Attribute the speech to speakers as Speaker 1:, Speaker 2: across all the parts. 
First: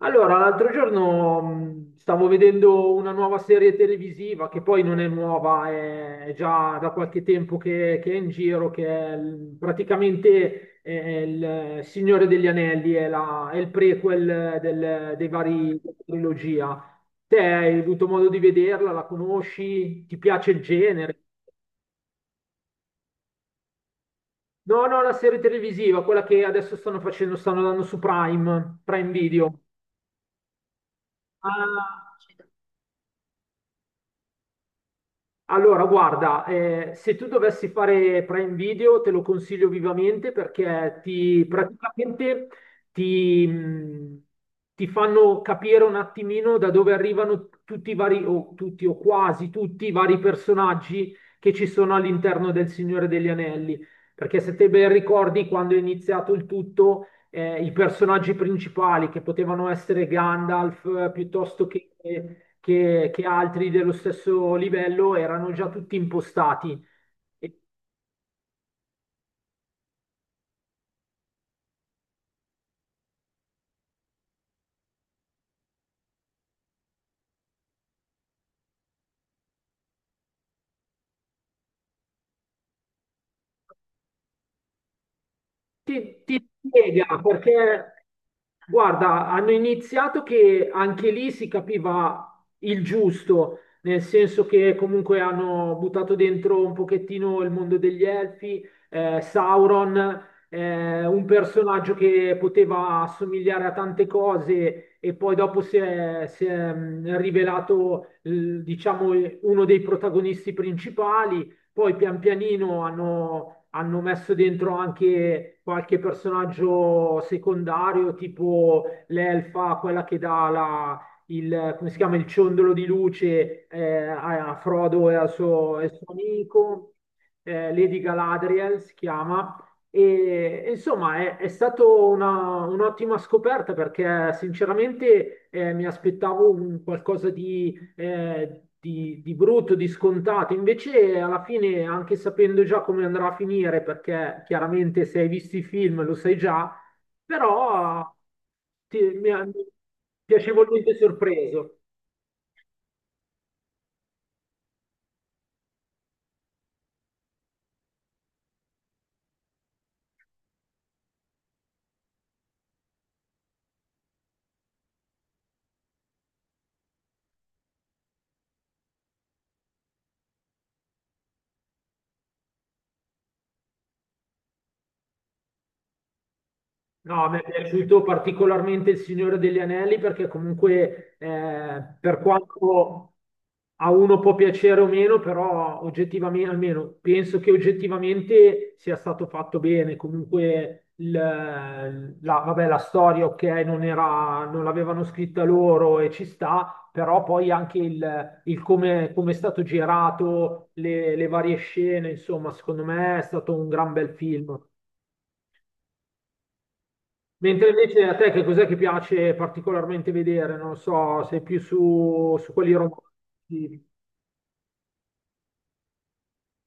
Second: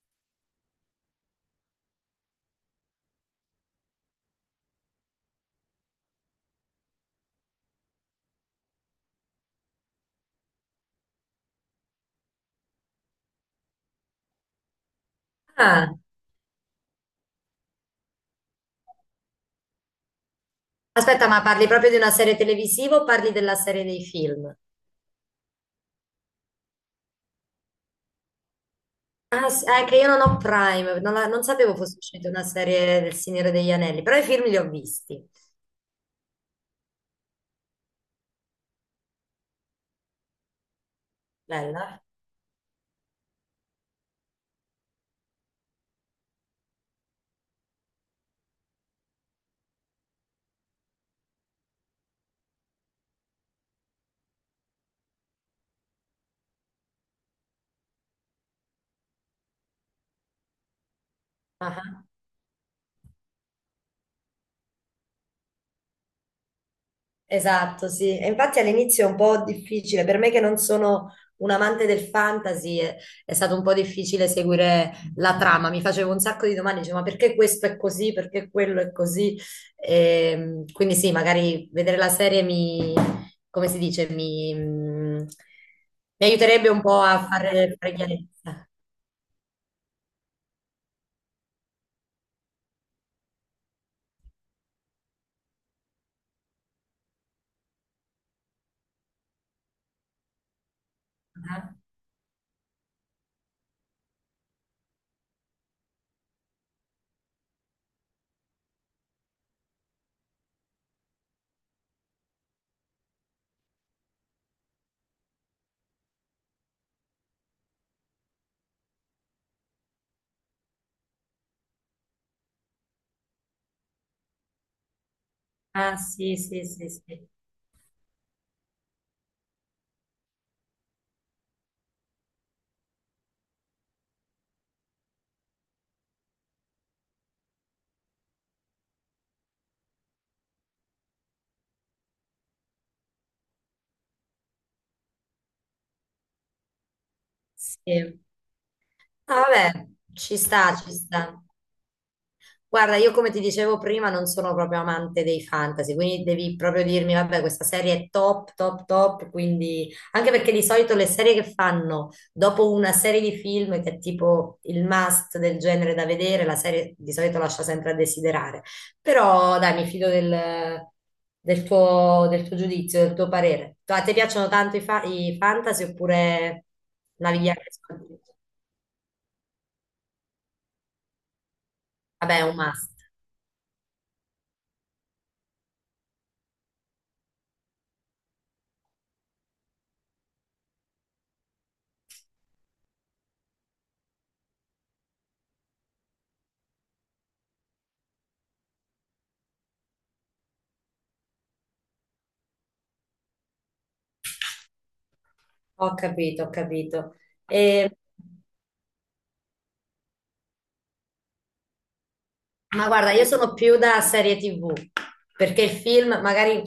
Speaker 1: Allora, l'altro giorno stavo vedendo una nuova serie televisiva che poi non è nuova, è già da qualche tempo che è in giro, praticamente il Signore degli Anelli, è il prequel dei vari
Speaker 2: Ah,
Speaker 1: della trilogia. Te hai avuto modo di vederla, la conosci, ti piace il genere?
Speaker 2: aspetta, ma parli proprio di una serie televisiva o parli della serie dei film?
Speaker 1: No, no, la serie televisiva, quella che adesso stanno facendo, stanno dando su Prime, Prime
Speaker 2: Ah,
Speaker 1: Video.
Speaker 2: sì, è che io non ho Prime, non, la- non sapevo fosse
Speaker 1: Ah.
Speaker 2: uscita una serie del Signore degli Anelli, però i film li ho visti.
Speaker 1: Allora, guarda, se tu dovessi fare Prime Video te lo consiglio vivamente perché ti
Speaker 2: Bella.
Speaker 1: praticamente ti, ti fanno capire un attimino da dove arrivano tutti i vari, o tutti o quasi tutti i vari personaggi che ci sono all'interno del Signore degli Anelli. Perché se te ben ricordi, quando è iniziato il tutto, i personaggi principali che potevano essere Gandalf, piuttosto che altri dello stesso livello erano già tutti impostati. E
Speaker 2: Esatto, sì. E infatti all'inizio è un po' difficile, per me che non sono un amante del fantasy, è stato un po' difficile seguire la trama. Mi facevo un sacco di domande, dicevo, ma perché questo è così? Perché quello è così? Quindi sì, magari vedere la serie mi, come si dice, mi,
Speaker 1: Ti,
Speaker 2: mi
Speaker 1: ti
Speaker 2: aiuterebbe un po'
Speaker 1: spiega
Speaker 2: a fare, fare
Speaker 1: perché,
Speaker 2: chiarezza.
Speaker 1: guarda, hanno iniziato che anche lì si capiva il giusto, nel senso che comunque hanno buttato dentro un pochettino il mondo degli elfi, Sauron, un
Speaker 2: Ah,
Speaker 1: personaggio che poteva assomigliare a tante cose e poi dopo si è, rivelato, diciamo, uno dei protagonisti principali, poi pian pianino hanno messo dentro anche qualche personaggio secondario, tipo l'elfa, quella che dà la, il, come si chiama, il ciondolo di luce, a Frodo e al suo, e al
Speaker 2: ah,
Speaker 1: suo
Speaker 2: sì, sì, sì,
Speaker 1: amico,
Speaker 2: sì.
Speaker 1: Lady Galadriel si chiama. E insomma è stata un'ottima scoperta perché sinceramente mi aspettavo un qualcosa di brutto, di scontato. Invece, alla fine, anche sapendo già come andrà a finire, perché chiaramente se hai visto i film lo sai già, però
Speaker 2: Sì.
Speaker 1: ti- mi ha
Speaker 2: Ah,
Speaker 1: mi ha
Speaker 2: vabbè, ci sta, ci
Speaker 1: piacevolmente
Speaker 2: sta.
Speaker 1: sorpreso.
Speaker 2: Guarda, io come ti dicevo prima non sono proprio amante dei fantasy, quindi devi proprio dirmi, vabbè, questa serie è top, top, top, quindi anche perché di solito le serie che fanno dopo una serie di film che è tipo il must del genere da vedere, la serie di solito lascia sempre a desiderare. Però dai, mi fido del, del tuo giudizio, del tuo parere. A te piacciono tanto i, fa- i fantasy oppure
Speaker 1: No, mi è
Speaker 2: navighi anche su
Speaker 1: piaciuto
Speaker 2: altri?
Speaker 1: particolarmente Il Signore degli Anelli perché comunque per
Speaker 2: Vabbè, è un must.
Speaker 1: quanto a uno può piacere o meno, però oggettivamente, almeno penso che oggettivamente sia stato fatto bene. Comunque la, vabbè, la storia, ok, non era, non l'avevano scritta loro e ci sta, però poi anche il come, è stato girato, le varie scene, insomma, secondo me è stato un gran bel film.
Speaker 2: Ho capito, ho capito.
Speaker 1: Mentre
Speaker 2: E...
Speaker 1: invece a te che cos'è che piace particolarmente vedere? Non lo so, sei più su quelli
Speaker 2: Ma guarda, io sono più
Speaker 1: romantici.
Speaker 2: da serie TV, perché il film, magari,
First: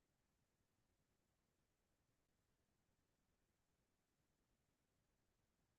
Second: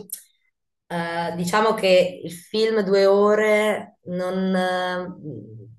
Speaker 2: diciamo che il film 2 ore non...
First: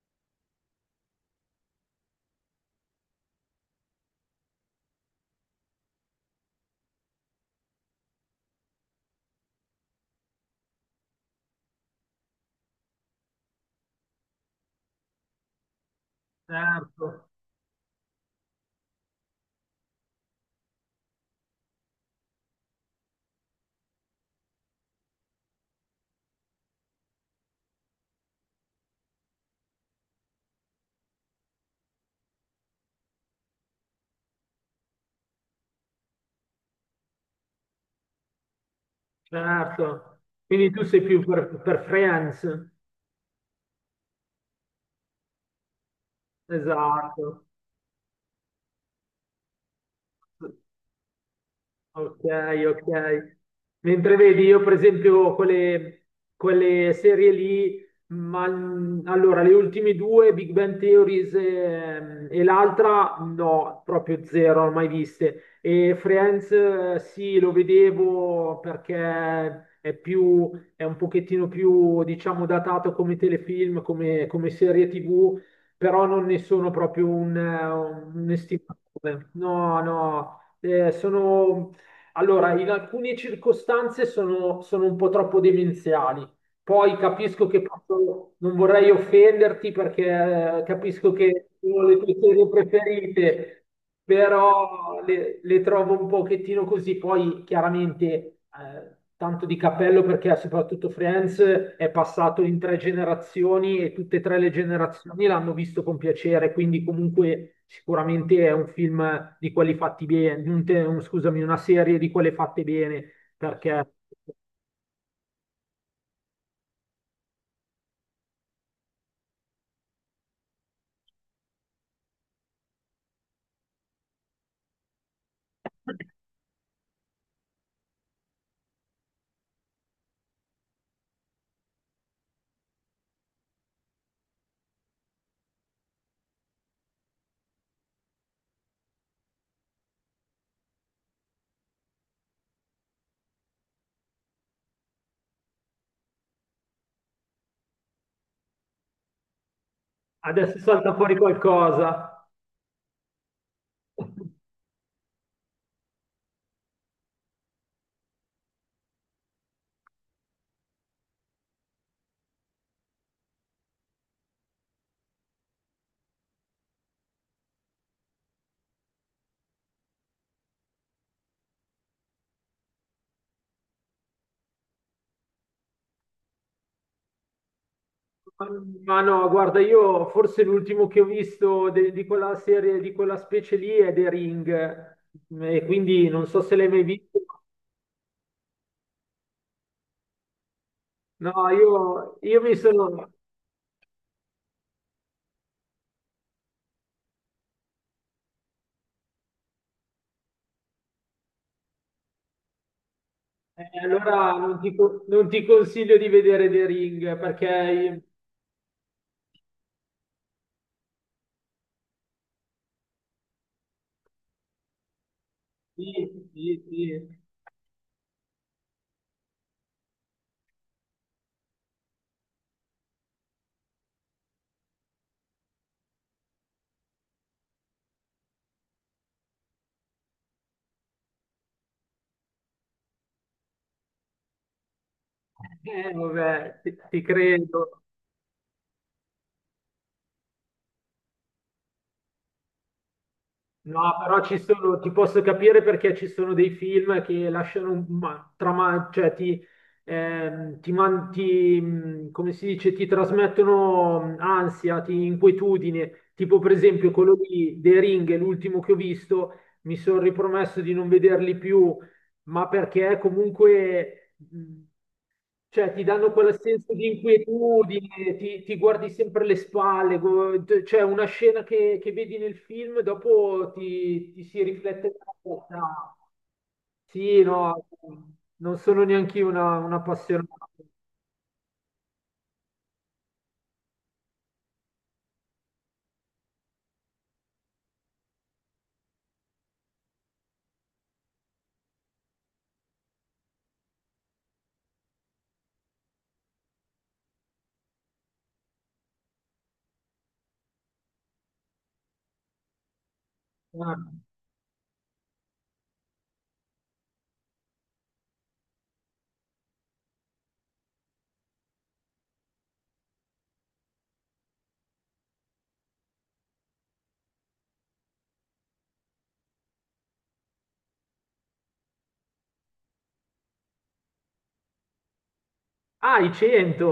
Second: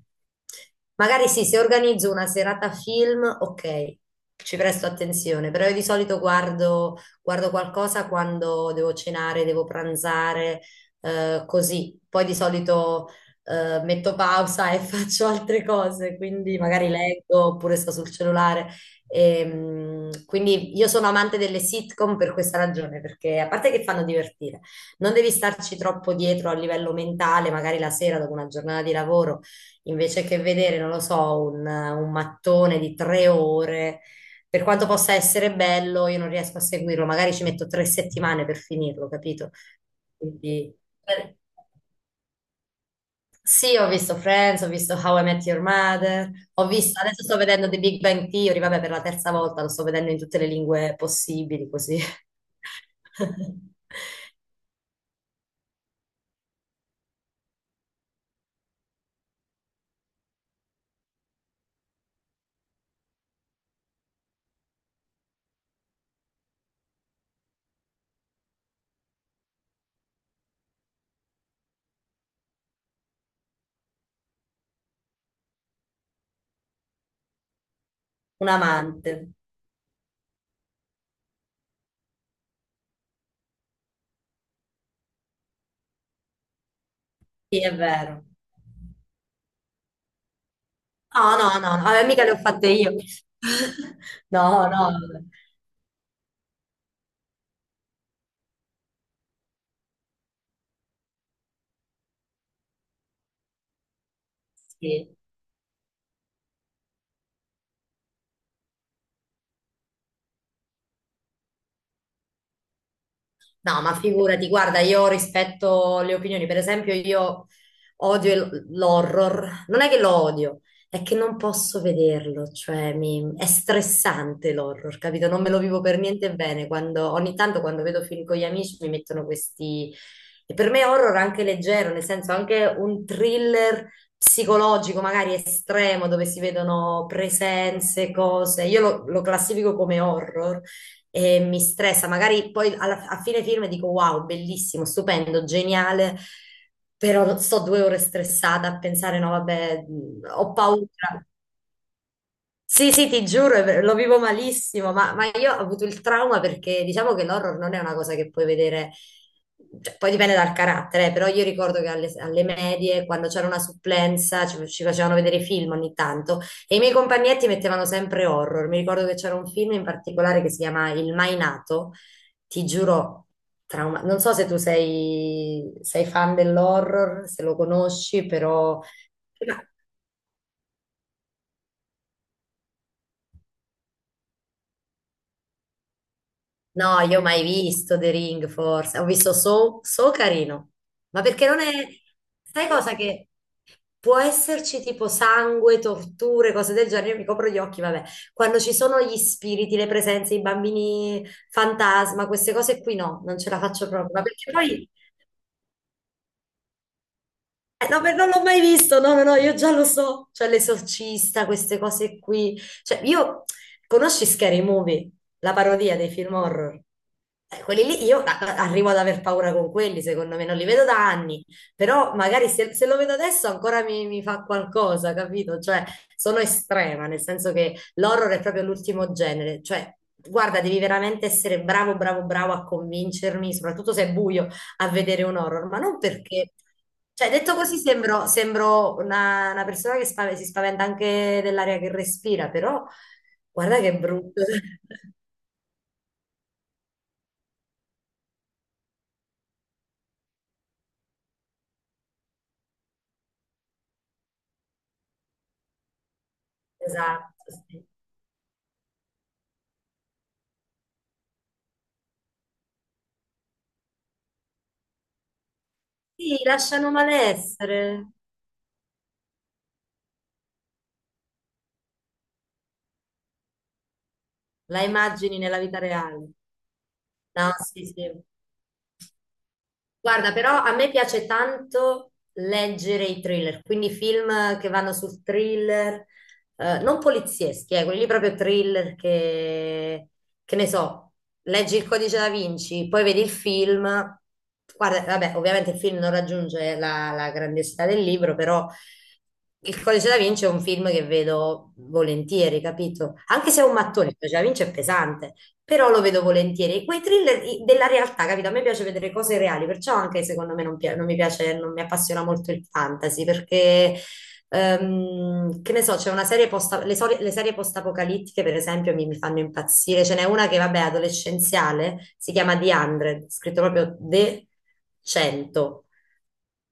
Speaker 2: magari sì, se organizzo una serata film, ok, ci presto attenzione, però io di solito guardo, guardo qualcosa quando devo cenare, devo pranzare, così. Poi di solito, metto pausa e faccio altre cose, quindi magari
Speaker 1: Certo,
Speaker 2: leggo oppure sto sul cellulare. Quindi io sono amante delle sitcom per questa ragione, perché a parte che fanno divertire, non devi starci troppo dietro a livello mentale, magari la sera dopo una giornata di lavoro, invece che vedere, non lo so, un mattone di 3 ore, per quanto possa essere bello, io non riesco a seguirlo, magari ci metto 3 settimane per finirlo, capito?
Speaker 1: certo. Quindi
Speaker 2: Quindi...
Speaker 1: tu sei più
Speaker 2: eh,
Speaker 1: per Friends.
Speaker 2: sì, ho visto Friends, ho visto How I Met Your Mother, ho visto, adesso sto
Speaker 1: Esatto.
Speaker 2: vedendo The Big Bang Theory, vabbè, per la terza volta lo sto vedendo in tutte le lingue possibili, così.
Speaker 1: Ok, ok. Mentre vedi, io per esempio quelle serie lì, ma allora le ultime due, Big Bang Theories, e, l'altra, no, proprio zero, non mai viste. E Friends, sì, lo vedevo perché è più, è un pochettino più, diciamo, datato come telefilm, come serie TV, però non ne sono proprio un
Speaker 2: Un amante,
Speaker 1: estimatore. No, no. Sono allora, in alcune circostanze sono un po' troppo demenziali. Poi capisco che
Speaker 2: sì, è vero.
Speaker 1: non vorrei offenderti perché capisco
Speaker 2: No,
Speaker 1: che
Speaker 2: no, no,
Speaker 1: sono
Speaker 2: no,
Speaker 1: le tue
Speaker 2: mica le ho
Speaker 1: serie
Speaker 2: fatte io.
Speaker 1: preferite,
Speaker 2: No, no,
Speaker 1: però le trovo un pochettino così. Poi chiaramente tanto di cappello perché soprattutto Friends è passato in tre generazioni e tutte e tre le
Speaker 2: sì.
Speaker 1: generazioni l'hanno visto con piacere, quindi comunque sicuramente è un film di quelli fatti bene, scusami, una serie di quelle fatte bene,
Speaker 2: No,
Speaker 1: perché
Speaker 2: ma figurati, guarda, io rispetto le opinioni, per esempio io odio il- l'horror, non è che lo odio, è che non posso vederlo, cioè mi- è stressante l'horror, capito? Non me lo vivo per niente bene, quando, ogni tanto quando vedo film con gli amici mi mettono questi... E per me horror anche leggero, nel senso anche un thriller psicologico, magari estremo, dove si vedono presenze, cose, io lo classifico come horror e mi stressa. Magari poi alla- a fine film dico wow, bellissimo, stupendo, geniale, però sto 2 ore stressata a pensare, no, vabbè, ho
Speaker 1: adesso
Speaker 2: paura.
Speaker 1: salta fuori qualcosa.
Speaker 2: Sì, sì, ti giuro, è ver- lo vivo malissimo, ma io ho avuto il trauma perché diciamo che l'horror non è una cosa che puoi vedere, cioè, poi dipende dal carattere, però io ricordo che alle, alle medie, quando c'era una supplenza, ci facevano vedere film ogni tanto e i miei compagnetti mettevano sempre horror. Mi ricordo che c'era un film in particolare che si chiama Il Mai Nato, ti giuro, trauma. Non so se sei fan dell'horror, se lo conosci, però...
Speaker 1: Ma no, guarda, io forse l'ultimo che ho visto di quella serie, di quella specie lì è The Ring, e quindi non so se l'hai mai
Speaker 2: No,
Speaker 1: visto.
Speaker 2: io ho mai visto The Ring, forse. Ho visto So, So carino. Ma
Speaker 1: No,
Speaker 2: perché non è...
Speaker 1: io mi
Speaker 2: Sai
Speaker 1: sono.
Speaker 2: cosa che... Può esserci tipo sangue, torture, cose del genere, io mi copro gli occhi, vabbè. Quando ci sono gli spiriti, le presenze, i bambini fantasma, queste cose qui no, non ce la faccio proprio. Ma
Speaker 1: Allora
Speaker 2: perché
Speaker 1: non ti,
Speaker 2: poi
Speaker 1: co- non ti consiglio di vedere The Ring, perché.
Speaker 2: no, beh, non l'ho mai visto, no, no, no, io già lo so, cioè l'esorcista, queste cose qui, cioè io, conosci Scary Movie, la
Speaker 1: Sì,
Speaker 2: parodia dei film
Speaker 1: sì,
Speaker 2: horror?
Speaker 1: sì.
Speaker 2: Quelli lì, io a- a- arrivo ad aver paura con quelli, secondo me, non li vedo da anni, però magari se lo vedo adesso ancora mi, mi fa qualcosa, capito? Cioè, sono estrema, nel senso che l'horror è proprio l'ultimo genere, cioè, guarda, devi veramente essere bravo, bravo, bravo a convincermi, soprattutto se è buio, a vedere un horror, ma non perché...
Speaker 1: Vabbè, ti
Speaker 2: Cioè, detto così
Speaker 1: credo.
Speaker 2: sembro, sembro una persona che spav- si spaventa anche dell'aria che respira, però guarda
Speaker 1: No,
Speaker 2: che
Speaker 1: però ci
Speaker 2: brutto.
Speaker 1: sono, ti posso capire perché ci sono dei film che lasciano un trama, cioè ti, ti man- ti, come si dice, ti trasmettono ansia, inquietudine. Tipo, per esempio, quello
Speaker 2: Esatto,
Speaker 1: di The
Speaker 2: sì.
Speaker 1: Ring, l'ultimo che ho visto, mi sono ripromesso di non vederli più, ma perché comunque cioè, ti danno quel
Speaker 2: Sì,
Speaker 1: senso di
Speaker 2: lasciano malessere,
Speaker 1: inquietudine, ti, guardi sempre le spalle, cioè una scena che vedi nel film, dopo ti si riflette
Speaker 2: la
Speaker 1: nella
Speaker 2: immagini nella vita
Speaker 1: testa.
Speaker 2: reale.
Speaker 1: Sì,
Speaker 2: No,
Speaker 1: no,
Speaker 2: sì, sì.
Speaker 1: non sono neanche io una, un
Speaker 2: Guarda,
Speaker 1: appassionato.
Speaker 2: però a me piace tanto leggere i thriller, quindi film che vanno sul thriller, non polizieschi, quelli lì proprio thriller che ne so, leggi il Codice da Vinci, poi vedi il film, guarda, vabbè, ovviamente il film non raggiunge la, la grandiosità del libro, però il Codice da Vinci è un film che vedo volentieri, capito? Anche se è un mattone, il Codice da Vinci è pesante però lo vedo volentieri. Quei thriller i- della realtà, capito? A me piace vedere cose reali, perciò anche secondo me non, pia- non mi piace, non mi appassiona molto il fantasy, perché, che ne so, c'è una serie post, le, sori- le serie post-apocalittiche, per esempio, mi fanno impazzire. Ce n'è una che, vabbè, è adolescenziale, si chiama The 100, scritto proprio The 100.
Speaker 1: Ah, i 100!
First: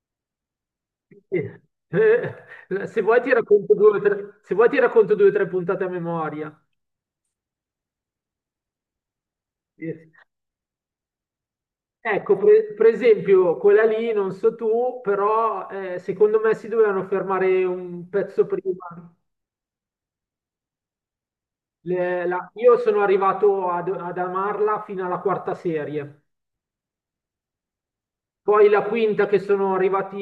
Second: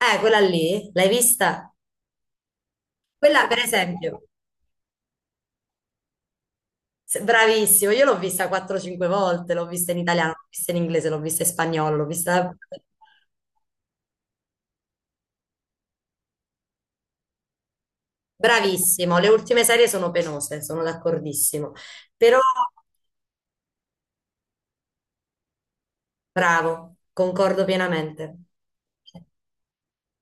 Speaker 2: Quella lì, l'hai
Speaker 1: Sì.
Speaker 2: vista?
Speaker 1: Se vuoi ti
Speaker 2: Quella, per
Speaker 1: racconto due o
Speaker 2: esempio,
Speaker 1: tre, se vuoi ti racconto due o tre puntate a memoria.
Speaker 2: se- bravissimo, io l'ho vista 4-5 volte, l'ho vista in
Speaker 1: Sì.
Speaker 2: italiano, l'ho vista in inglese, l'ho vista in spagnolo, l'ho
Speaker 1: Ecco,
Speaker 2: vista...
Speaker 1: per esempio, quella lì, non so tu, però secondo me si dovevano fermare un pezzo prima.
Speaker 2: Bravissimo, le ultime serie sono penose, sono d'accordissimo. Però,
Speaker 1: Io sono arrivato ad amarla fino alla quarta serie,
Speaker 2: bravo, concordo pienamente.
Speaker 1: poi la quinta che sono arrivati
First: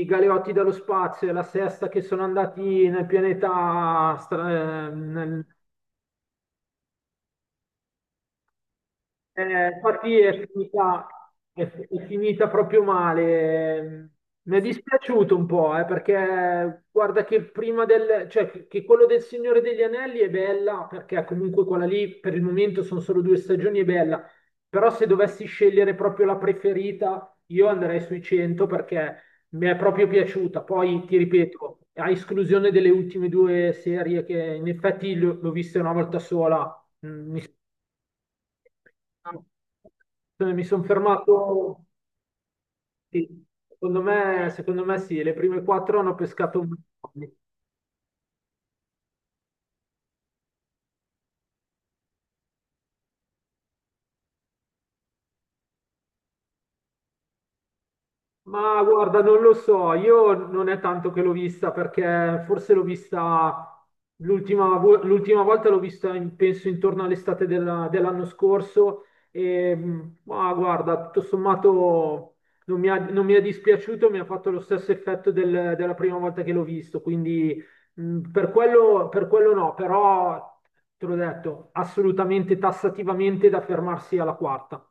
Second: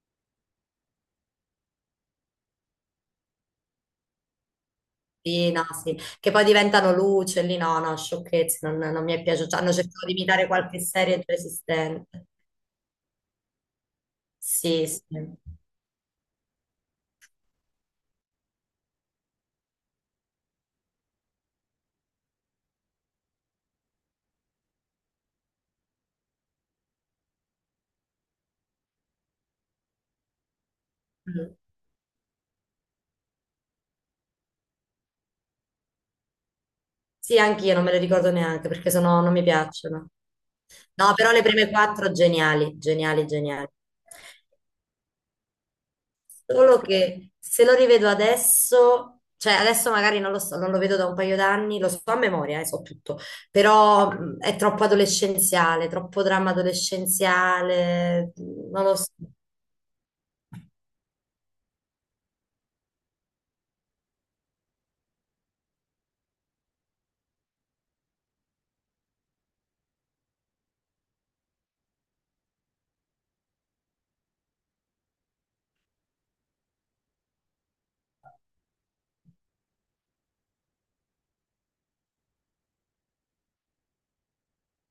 Speaker 1: i Galeotti dallo spazio e la sesta che sono andati nel pianeta, stra- nel
Speaker 2: Sì, no, sì. Che poi diventano luce, lì no, no, sciocchezze, non, non mi è piaciuto. Cioè,
Speaker 1: eh,
Speaker 2: hanno cercato di
Speaker 1: infatti è
Speaker 2: imitare qualche
Speaker 1: finita,
Speaker 2: serie già
Speaker 1: è
Speaker 2: esistente.
Speaker 1: finita proprio male. Mi è
Speaker 2: Sì, sì.
Speaker 1: dispiaciuto un po', perché guarda che prima cioè che quello del Signore degli Anelli è bella, perché comunque quella lì per il momento sono solo due stagioni, è bella. Però se dovessi scegliere proprio la preferita, io andrei sui 100 perché mi è proprio piaciuta. Poi ti
Speaker 2: Mm.
Speaker 1: ripeto, a esclusione delle ultime due serie che in effetti l'ho vista una volta sola. mm,
Speaker 2: Sì,
Speaker 1: mi
Speaker 2: anch'io non me le ricordo neanche perché sono, non mi piacciono.
Speaker 1: eh, Mi sono
Speaker 2: No, però le prime
Speaker 1: fermato,
Speaker 2: quattro geniali, geniali,
Speaker 1: sì.
Speaker 2: geniali.
Speaker 1: Secondo me sì, le prime quattro hanno pescato un
Speaker 2: Solo
Speaker 1: po'.
Speaker 2: che se lo rivedo adesso, cioè adesso magari non lo so, non lo vedo da un paio d'anni, lo so a memoria, so tutto, però è troppo adolescenziale, troppo dramma adolescenziale,
Speaker 1: Ma
Speaker 2: non lo so.
Speaker 1: guarda, non lo so, io non è tanto che l'ho vista perché forse l'ho vista l'ultima volta l'ho vista penso intorno all'estate dell'anno scorso e ma guarda, tutto sommato non mi ha, non mi è dispiaciuto, mi ha fatto lo stesso effetto della prima volta che l'ho visto, quindi per quello no, però te l'ho detto, assolutamente tassativamente da fermarsi alla quarta.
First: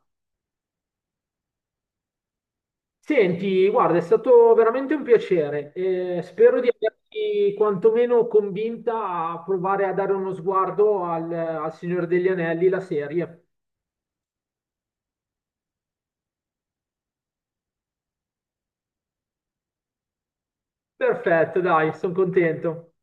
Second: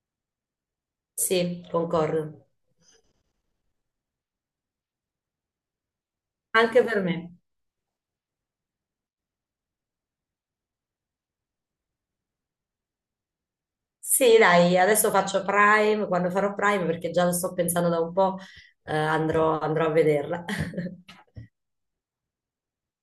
Speaker 2: Sì, concordo.
Speaker 1: Senti, guarda, è stato veramente un piacere. Spero di
Speaker 2: Anche per me.
Speaker 1: averti quantomeno convinta a provare a dare uno sguardo al Signore degli Anelli, la serie.
Speaker 2: Sì, dai, adesso faccio Prime, quando farò Prime, perché già lo sto pensando da un po', andrò andrò a vederla.
Speaker 1: Perfetto, dai, sono contento.